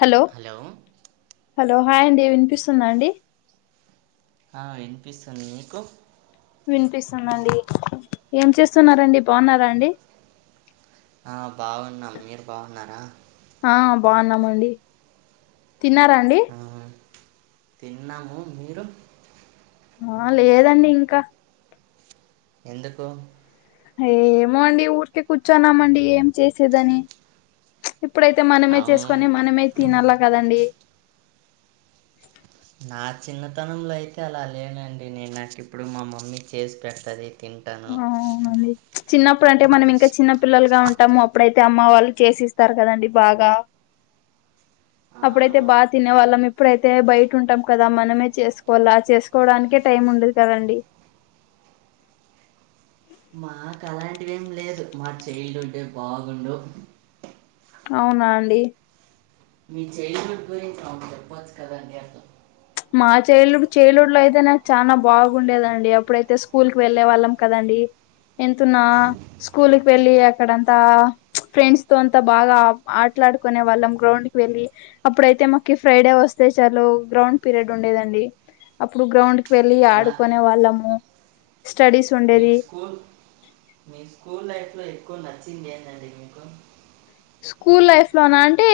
Hello hi అండి వినిపిస్తుందా అండి ఆ వినిపిస్తుంది మీకు వినిపిస్తుందిండి ఏం చేస్తున్నారు అండి బాగున్నారా అండి ఆ బాగున్నాం మీరు బాగున్నారా ఆ బాగున్నామండి తిన్నారా అండి ఆ తిన్నాము మీరు ఆ లేదండి ఇంకా ఎందుకు ఏమో అండి ఊరికే కూర్చున్నామండి ఏం చేసేదని ఇప్పుడైతే మనమే అవును చేసుకొని మనమే తినల్ల కదండి నా చిన్నతనంలో అయితే అలా లేనండి నేను నాకు ఇప్పుడు మా మమ్మీ చేసి పెడతది తింటాను హు అవునండి చిన్నప్పుడు అంటే మనం ఇంకా చిన్న పిల్లలుగా ఉంటాము అప్పుడైతే అమ్మ వాళ్ళు చేసిస్తారు కదండి బాగా ఆ, అప్పుడైతే బాగా తినే వాళ్ళం ఇప్పుడైతే బయట ఉంటాం కదా మనమే చేసుకోవాల్ల చేసు కోవడానికే టైం ఉండదు కదండి మాకు అలాంటివి ఏం లేదు మా చైల్డ్ హుడ్డే బాగుండు అవునా అండి మీ చైల్డ్ హుడ్ గురించి [unintelligible] చెప్పచ్చు కదా అండి అట్లా మా చైల్డ్ చైల్డ్ హుడ్ లో అయితే నాకు చాలా బాగుండేదండి అప్పుడైతే స్కూల్ కి వెళ్లేే వాళ్ళం కదండి వింతున్నావ స్కూల్ కి వెళ్ళి అక్కడంతా ఫ్రెండ్స్ తో అంతా బాగా ఆట్లాడుకునే వాళ్ళం గ్రౌండ్ వెళ్ళి అప్పుడైతే మాకి ఫ్రైడే వస్తే చాలు గ్రౌండ్ పీరియడ్ ఉండేదండి అప్పుడు గ్రౌండ్ కి వెళ్ళి అలా ఆడుకునే వాళ్ళము స్టడీస్ మీకు ఉండేది స్కూల్ మీ స్కూల్ లైఫ్లో ఎక్కువ నచ్చింది ఏంటండి మీకు స్కూల్ లైఫ్ లోన అంటే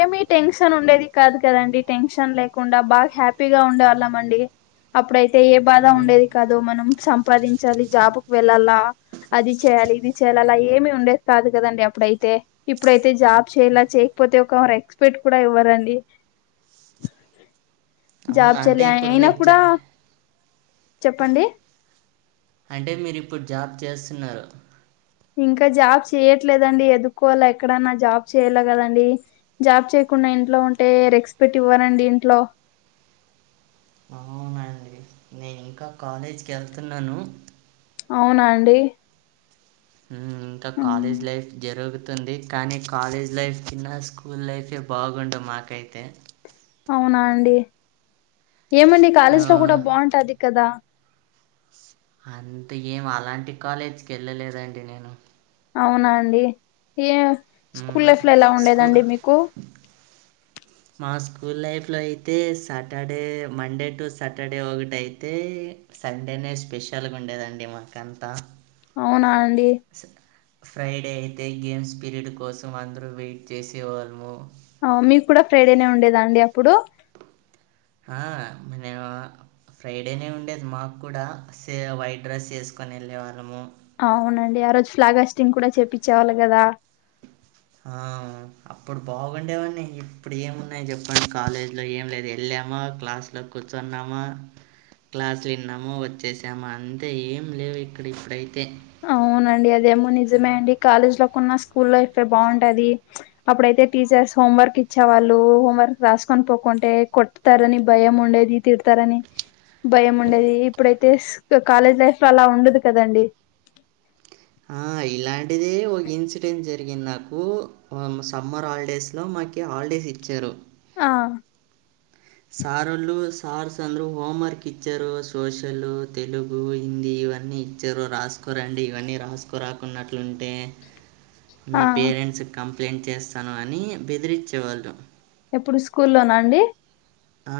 ఏమి టెన్షన్ ఉండేది కాదు కదండి టెన్షన్ లేకుండా బాగా హ్యాపీ పిగా ఉండేవాళ్ళమండి అప్పుడైతే ఏ బాధ ఉండేది కాదు మనం సంపాదించాలి జాబ్ుకి వెళ్ళాలా అది చేయ్యాలి ఇది చెయ్యాలి అలా ఏమి ఉండేది కాదు కదండి అప్పుడైతే ఇప్పుడైతే జాబ్ చేయలా చేయకపోతే ఒక ఎక్స్పెక్ట్ కూడా ఇవ్వరండి ఒ జాబ్ చెయాలి అయినా కూడా చెప్పండి అంటే మీరు ఇప్పుడు జాబ్ చేస్తున్నారు ఇంకా జాబ్ చేయట్లేదండి ఎదుకోవాల ఎక్కడన్నా జాబ్ చేయ్యాల కదండి జాబ్ చేయకుండా ఇంట్లో ఉంటే రెక్స్పెక్ట్ ఇవ్వారండి ఇంట్లో ఆ ఇంకా కాలేజ్కి వెళ్తున్నాను అవునా అండి మ్ ఇంకా కాలేజ్ లైఫ్ జరుగ్ తుంది కానీ కాలేజ్ లైఫ్ కన్నా స్కూల్ లైఫే బాగుండు మాకైతే అవునా అండి ఏమండి ఆ కాలేజ్ లో కూడా బాగుంటాది కదా అంత ఏం అలాంటి కాలేజీకి వెళ్ళలేదండి నేను అవునా అండి ఏ స్కూల్ మ్మ్ లైఫ్ లో ఎలా స్కూ ఉండేదండి మీకు మా స్కూల్ లైఫ్లో అయితే సాటర్డే మండే టు సాటర్డే ఒకటిైతే సండేనే స్పెషల్గా ఉండేదండి మాకంతా అవునా అండి ఫ్రైడే అయితే గేమ్స్ పీరియడ్ కోసం అందరూ వెయిట్ చేసేవాళ్ళము ఆ మీకు కూడా ఫ్రైడేనే ఉండేదా అండి అప్పుడు ఆ అమ్ ఫ్రైడేనే ఉండేది మాకు కూడా సే వైట్ రైస్ చేసుకోని వెళ్ళే వాళ్ళము అవునండి ఆ రోజు ఫ్లాగాస్టింగ్ కూడా చేప్పిచ్చేవాళ్ళు కదా ఆ అప్పుడు బాగుండేవన్ని ఇప్పుడు ఏమున్నాయి చెప్పండి కాలేజీలో ఏం లేదు వెళ్ళామా క్లాస్లో కూర్చున్నామా క్లాసులు విన్నాము వచ్చేసామ అంతే ఏం లేవు ఇక్కడ ఇప్పుడైతే అవునండి అదేమో నిజమే అండి కాలేజ్ లో కన్నా స్కూల్ లైఫె బాగుంటది అప్పుడైతే టీచర్స్ హోం వర్క్ ఇచ్చేవాళ్ళు హోంవర్క్ రాసుకొని పోకుంటే కొట్ తారని భయం ఉండేది తిడుతారని భయం ఉండేది ఇప్పుడైతే కాలేజ్ లైఫ్ లో అలా ఉండదు కదండి ఆ ఇలాంటిదే ఒక ఇన్సిడెంట్ జరిగింది నాకు సమ్మర్ హాలిడేస్లో మాక్ కి హాలిడేస్ ఇచ్చారు ఆ సార్ వాళ్ళు సార్స్ అందరూ హోమ్వర్క్ ఇచ్చారు సోషల్ తెలుగు హిందీ ఇవన్నీ చరు రాసుకురండి ఇవన్నీ రాసుకురాకున్నట్లుంటే మీ ఆ పేరెంట్స్ క్ కంప్లైంట్ చేస్తాను అని బెదిరించేవాళ్ళు ఎప్పుడు స్కూల్లోన అండి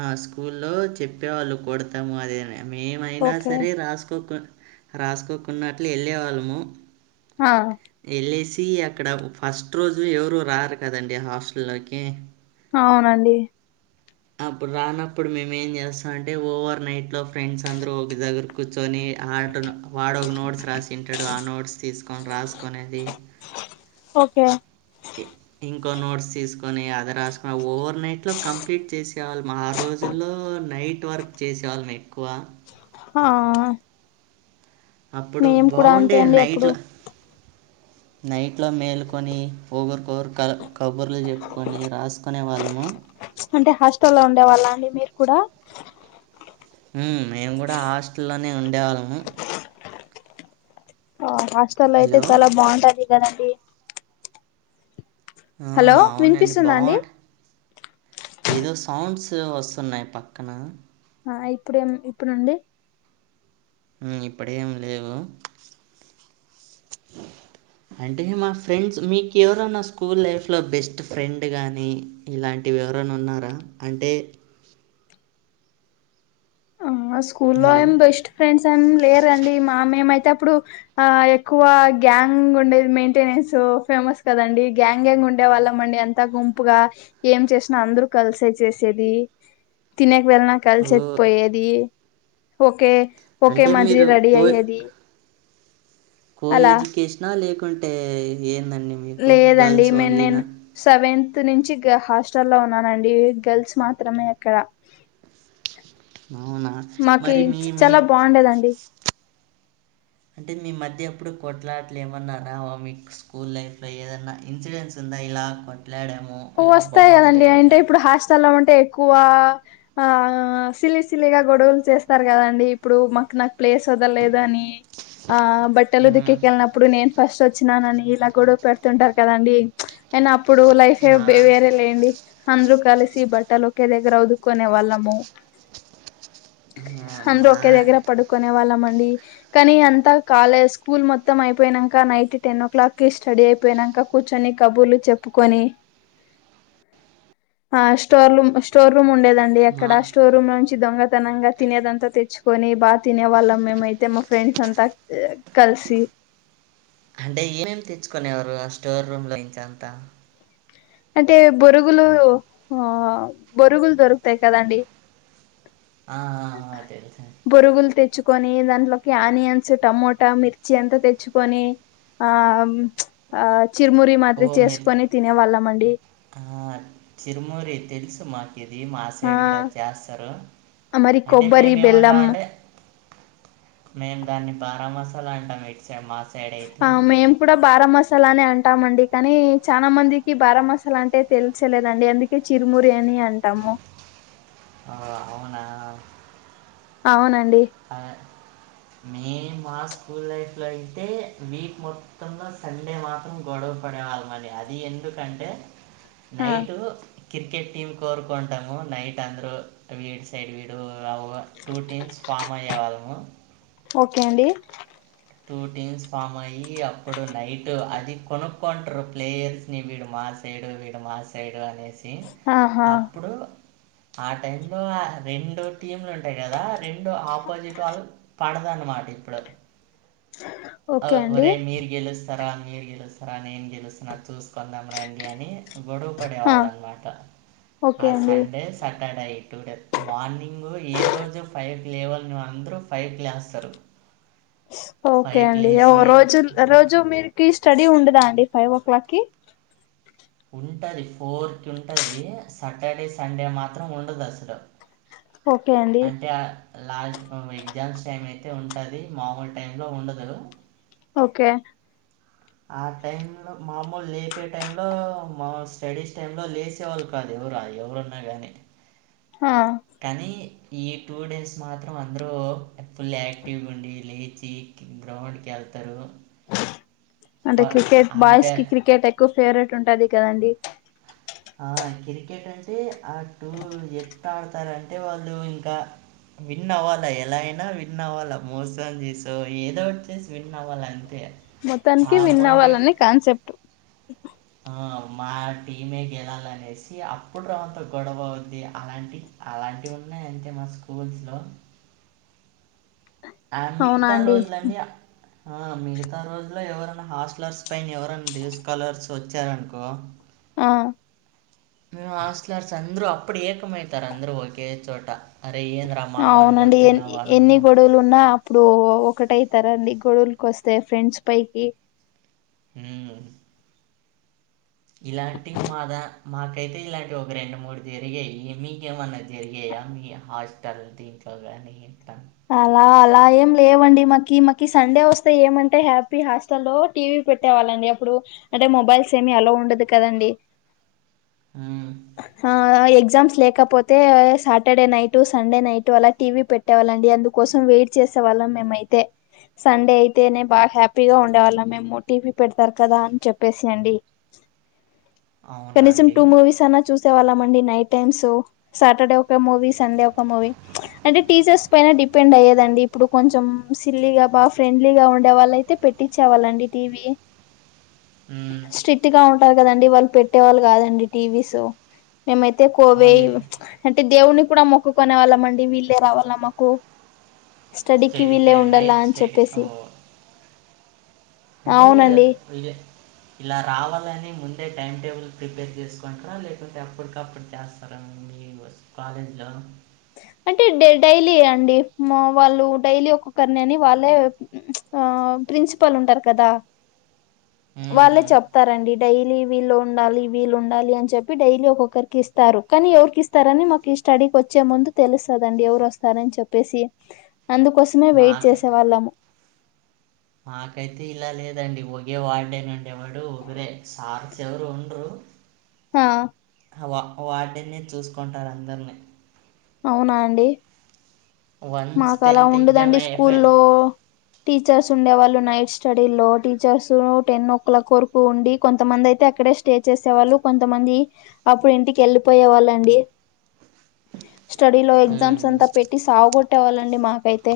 ఆ స్కూల్లో చెప్పేవాళ్ళు కొడతాము అదే మేమైనా ఓకే సరే రాసుకోకు రాసుకోకున్నట్లు వేళ్ళే వాళ్ళము ఆ వెళ్ళేసి అక్కడ ఫస్ట్ రోజు ఎవరు రారు కదండి హాస్టల్లోకి అవునండి అప్పుడు రానప్పుడు మేము ఏం చేస్తాం అంటే ఓవర్ నైట్ లో ఫ్రెండ్స్ అందరూ ఒక దగ్గర కూర్చొని ఆట వాడు ఒక నోట్స్ రాసింటాడు ఆ నోట్స్ తీసుకొని రాసుకునేది ఓకే ఏ ఇంకో నోట్స్ తీసుకొని అది రాసుకొని ఓవర్నైట్లో కంప్లీట్ చేసేవాళ్ళం ఆ రోజుల్లో నైట్ ట్ వర్క్ చేసేవాళ్ళం ఎక్కువ ఆ అప్పుడు మేము కూడా బాగుండే అంతే అండి నైట్ అప్పుడు లా నైట్లో మేలుకొని ఒకరికొకరు కబుర్లు చెప్పుకొని రాసుకునే వాళ్ళము అంటే హాస్టల్ లో ఉండే వాళ్ళ అండి మీరు కూడా ఉమ్ మేము కూడా హాస్టల్లోనే ఉండేవాళ్ళము ఆ హాస్టల్ అయితే హలో చాలా బాగుంటాది కదండి ఆ హలో అవునండి వినిపిస్తుందా అండి బాగుంట ఏదో సౌండ్స్ వస్తున్నాయి పక్కన ఆ ఇప్పుడేం ఇప్పుడు అండి ఉమ్ ఇప్పుడేం లేవు అంటే మా ఫ్రెండ్స్ మీకు ఎవరో నా స్కూల్ లైఫ్ లో బెస్ట్ ఫ్రెండ్ కానీ ఇలాంటివి ఎవరైనా ఉన్నారా అంటే మా స్కూల్లో హలో ఏం బెస్ట్ ఫ్రెండ్స్ ఏమి లేరండి మా మేమైతే అప్పుడు ఆ ఎక్కువ గ్యాంగ్ ఉండేది మెయింటెనెన్స్ ఫేమస్ కదండి గ్యాంగ్ గ్యాంగ్ ఉండే వాళ్ళం అండి అంత గుంపుగా ఏం చేసినా అందరు కలిసే చేసేది తినేకి వెళ్ళినా ఓ కలిసేకి పోయేది ఓకే ఒకే అంటే మాదిరి మీరు రెడీ కో అయ్యేది కో అలా ఎడ్యుకేషనా లేకుంటే ఏందండి మీకు గర్ల్స్ ఓన్లీనా సెవెన్త్ నుంచి హాస్టల్ లో ఉన్నానండి గర్ల్స్ మాత్రమే అక్కడ అవునా మరి మీ మీ. ఉండేది అండి. అంటే మీ మధ్య ఎప్పుడు కొట్లాటలు ఏమన్నా రావా మీకు స్కూల్ లైఫ్ లో ఏదన్నా ఇన్సిడెంట్స్. గుర్తుందా ఇలా కొట్లాడం. టూ వస్తాయి కదండి అయింటే ఇప్పుడు హాస్టల్ల్లో ఉంటే ఎక్కువ. ఆ సిలి సిలిగా గొడవలు చేస్తారు కదండి ఇప్పుడు మాకు నాకు ప్లేస్ వదలేదు అని. [inaudible] ఆ బట్టలు ఉతికే ఉమ్. కేళ్ళినప్పుడు నేన్. ఫస్ట్ వచ్చినానని ఇలా గొడవ పెడుతుంటారు కదండి నేను అప్పుడు లైట్ హె ఆ! బ్చే వేరే లేండి అందరూ కలిసి బట్టలు ఒకే దగ్గర ఉతుకునే వాళ్ళము. ఆ! అందరూ మా ఒకే దగ్గర పడుకునే వాళ్ళం అండి. కానీ అంతా కాలే స్కూల్ మొత్తం అయిపోయినాక నైట్ టెన్ ఓ క్లాక్ కి స్టడీ అయిపోయినాక. కూర్చొని కబుర్లు చెప్పుకొని. ఆ స్టోర్ రూమ్ స్టోర్ రూమ్ ఉండేదండి మా అక్కడ స్టోర్ రూమ్ నుంచి దొంగతనంగా. తినేదంతా తెచ్చుకొని బాగా తినే వాళ్ళం మేమయితే మా ఫ్రెండ్స్ అంతా కలిసి. అంటే ఏమేమి తెచ్చుకునేవరు ఆ స్టోర్ రూమ్ లో నుంచి అంతా. అంటే బొరుగులు ఆ బొరుగులు దొరుకుతాయి కదండి. ఆ ఆ ఆ తెలుసండి. బొరుగులు తెచ్చుకొని దాంట్లోకి ఆనియన్స్, టమోటా, మిర్చి అంతా తెచ్చుకొని. ఆ ఆ చిరుమురి ఓ మాదిరి మీరు చేసుకొని తినేవాళ్ళం అండి ఆ చిరుమరి తెలుసు మా ఇది మా ఆ సైడ్ కూడ చేస్తారు. మరి అంటే కొబ్బరి మేము బెల్లం ఏమంటామంటే, మేము దాన్ని బారామసాలా అంటాం ఇటు సైడ్ మా సైడ్ అయితే. ఆ మేము కూడ బారామస మసాలానే అంటామండి కానీ చానా మందికి బారమసాలా అంటే తెల్చలేదండి అంది అంటే చిరుమురి అని అంటాము. ఆ అవునా అవునండి అ మే మా స్కూల్ లైఫ్ లో అయితే వీక్ మొత్తంలో సండే మాత్ మాత్రం గొడవ పడే వాళ్ళం అండి అది ఎందుకంటే ఆ నైటు క్రికెట్ టీమ్ కోరుకుంటాము నైట్ అందరు వీడి సైడ్ వీడు అవ్ టూ టీమ్స్ పామ్ అయ్యే వాళ్ళము. ఓకె అండి టూ టీమ్స్ ఫామ్ అయి అప్పుడు నైట్ అది కొను కొంటర్ ప్లేయర్స్ ని వీడు మా సైడ్ వీడు మా సైడ్ అనేసి ఎ ఆహా అప్పుడు ఆ టైమ్ లో రెండు టీం లు ఉంటాయి కదా రెండు ఆపోజిట్ వాళ్ళు పడదన్నమాట ఇప్పుడు ఆ ఓకే అండి ఒరే మీరు గెలుస్తారా, మీరు గెలుస్తారా నేన్ గెలుస్తాన చూస్ కుందాం రండి అని గొడవ పడే ఆ వాళ్ అనమాట. ఆ ఓకే అండి సండే సాటర్డే ఈ టూ డే మార్నింగు ఏ రోజు ఫైవ్ కి లేవని అందరుూ ఫైవ్ కి లేస్తారు. స్ ఓకే ఫైవ్కి అండి లేచి రోజు రోజు మీరికి స్టడీ ఉండదా అండి ఫైవ్ ఓ క్లాక్ కి. ఉంటది ఫోర్ కి ఉంటది. సాటర్డే, సండే మాత్రం ఉండదు అసలు. ఓకే అండి అంటే లాస్ట్ మూమె ఎగ్జామ్స్ టైం అయితే ఉంటది మామూలు టైం లో ఉండదు. ఓకె ఆ టైం లో మామూలు లేపే టైమ్ లో మా స్టడీస్ టైం లో లేస్ వచ్చే వాళ్ళు కాదు ఎవర ఎవరున్నా గాని. హా కానీ ఈ టూ డేస్ మాత్రం అందరుూ ఫుల్ యాక్టివ్ గుండి లేచి గ్రౌండ్కి ఎళ్తారు అంటే క్రికెట్ బాయ్స్ అంపైర్ కి క్రికెట్ ఎక్కువ ఫేవరెట్ ఉంటది కదండి ఆ క్రికెట్ అంటే ఆ టూ ఎట్ ఆడతారంటే వాళ్ళు ఇంకా విన్ అవ్వాలా ఎలాగైనా విన్ అవ్వాలా మోసాలు చేసో ఏదో ఒకటి చేసి విన్ అవ్వాలా అంతే మొత్తానికి ఆ విన్ అవ్వాలని కాన్సెప్ట్ ఆ మా టీమే గెలాలనేసి అప్పుడు రొంత గొడవ అవుద్ది అలాంటి అలాంటివి ఉన్నాయ్ అంతే మా స్కూల్స్లో ఆ అవునా మిగతా అండి రోజులన్నీ ఆ మిగతా రోజులో ఎవరన్న హాస్టలర్స్ పైన ఎవరైనా డేస్ కాలర్స్ వచ్చారనుకో ఆ హాస్లర్స్ అందరు అప్పుడు ఏకమయితారు అందరు ఒకే చోట అరే ఏంది రా మా వాను కోడుతున్నావు అనో లు ఉన్నా అప్పుడు ఒకటైతారండి గొడవలకి వస్తే ఫ్రెండ్స్ పైకి ఉమ్మ్ ఇలాంటి మాదా మాకైతే ఇలాంటివి ఒక రెండు మూడు జరిగాయి మీకేమన్న జరిగాయా మీ హాస్టల్ దీంట్లోగాని ఇట్టా అలా అలా ఏం లేవండి మాకి మాకి సండే వస్తే ఏమంటే హ్యాపీ హాస్ట లో టీవీ పెట్టే వాళ్ళండి అప్పుడు అంటే మొబైల్స్ ఏమి అల్లో ఉండదు కదండి. ఉమ్మ్ హా ఎగ్జామ్స్ లేకపోతే సాటర్డే నైట్ సండే నైట్ అలా టీవీ పెట్టేవాళ్ళ అండి అందుకోసం వెయిట్ చేసేవాళ్ళం మేమైతే సండే అయితేనే బాగా హ్యాపీగా ఉండేవాళ్ళం మేము టీవీ పెడతారు కదా అని చెప్పేసి అండి అవునా కనీసం అండి టూ మూవీస్ అన్నా చూసేవాళ్ళం అండి night times Saturday movie Sunday ఒక మూవీ అంటే టీచర్స్ పైన డిపెండ్ అయ్యదండి ఇప్పుడు కొంచెం సిల్లీగా బా ఫ్రెండ్లీగా ఉండే వాళ్ళ అయితే పెట్ పేట్టిచ్చేవాలండి టీవీ ఉమ్మ్ స్ట్రిక్ట్ గా ఉంటారు కదండి వాళ్ళు పెట్టే వాళ్ళు కాదండి టీవీస్ మేమైతే కోవే ఓన్లీ అంటే దేవుని కూడా మొక్కునే వాళ్ళంమండి వీళ్ళే రావాల మా కు స్టడీకి స్టడీ వీళ్ళే టైం ఉండాలా నైట్ అని స్టడీ చెప్పేసి ఓ అంటే కదా అవునండి [inaudible] ఇలా రావాలని ముందే టైం టేబుల్ ప్రిపేర్ చేసుకుంటారా లేకుంటే అప్పటికప్పుడు చేస్త తర అండి కాలేజ్లో అంటే డ డైలీ అండి వాళ్ళు డైలీ ఒక్కొక్కరిని అని వాళ్ళే ఆ ప్రిన్సిపాల్ ఉంటారు కదా వాళ్ళే ఉమ్. చెప్తారండి డైలీ వీళ్ళు ఉండాలి వీళ్ళు ఉండాలి అని చెప్పి డైలీ ఒక్కొక్కరికి ఇస్తారు కానీ ఎవరికి ఇస్త ఇస్తారని మాకు ఈ స్టడీకి వచ్చే ముందు తెలుస్తదండి ఎవరు వస్తారని చెప్పేసి అందుకోసమే వెయిట్ మాక చేసేవాళ్ళము మాకైతే ఇలా లేదండి ఒకే వార్డెన్ ఉండే వాడు ఒకరే సార్ ఎవరు ఉండ్రరు హా వా వార్డెన్ చూసుకుంటారు అందరిని అవునా అండి వన్స్ మాకు అలా టెన్త్ ఎగ్జామ్ ఉండదండి అయిపోయి స్కూల్లో టీచర్స్ ఉండేవాళ్ళు నైట్ స్టడీ లో టీచర్స్ టెన్ ఓ క్లాక్ వరకు ఉండి కొంతమంది అయితే అక్కడే స్టే స్టే చేసే వాళ్ళు కొంతమంది అప్పుడు ఇంటికి వెళ్ళిపోయే వాళ్ళ అండి స్టడీలో ఎగ్జామ్స్ మ్మ్. అంతా పెట్టి సావకోట్టేవాలండి మాకైతే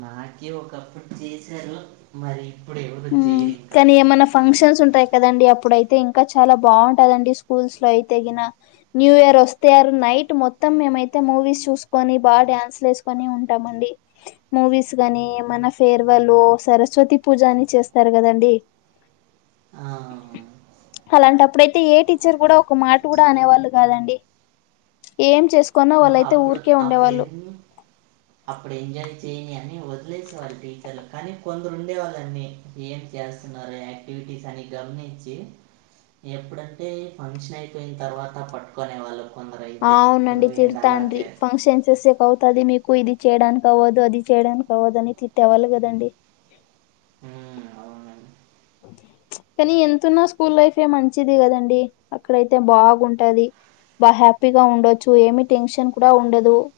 మాకే ఒకప్పుడు చేశారు మరి ఇప్పుడు ఎవరు ఉమ్ చేయరు ఇంకా కానీ ఏమైనా ఫంక్షన్స్ ఉంటాయి కదండి అప్పుడయితే ఇంకా చాలా బాగుంటదండి స్కూల్స్ లో అయితేగిన న్యూ ఇయర్ వస్తే ఆ రోజు నైట్ మొత్తం మేమైతే మూవీస్ చూసుకొని బాగా డ్యాన్స్లు వేసుకొని ఉంటామండి మూవీస్ గాని ఏమైనా ఫేర్వెల్ సరస్వతి పూజాని చేస్తారు కదండి ఆ అలాంటంప్పుడైతే ఏ టీచర్ కూడా ఒక మాట కూడా అనేవాళ్ళు కాదండి ఏం చేసుకున్న ఆ, వాళ్ళయితే అప్పుడు ఊరికే అప్పుడు ఉండేవాళ్ళు ఎన్ని అప్పుడు ఎంజాయ్ చేయని అని వదిలేసేవాళ్ళు టీచర్లు కానీ కొందరు ఉండేవాళ్ళండి ఏం చేస్తున్నారు యాక్టివిటీస్ అని గమనించి ఎప్పుడంటే ఫంక్షన్ అయిపోయిన తర్వాత పట్టుకొనే వాళ్ళు కొందరు అయితే అండి నువ్వేంటి అలా తిడతాండ్రి చే ఫంక్షన్స్ చేసేకు అవుతాది మీక్ క్కు ఇది చేయడానికి అవ్వదు అది చేయడానికి అవ్వదు అని తిట్టేవాళ్ళు కదండి మ్మ్ అవును కాని ఎంతున్నా స్కూల్ లైఫే మంచిది కదండి అక్కడయితే బాగుంటది బా హ్యాపీగా ఉండొచ్చు ఏమి టెన్షన్ కూడా ఉండదు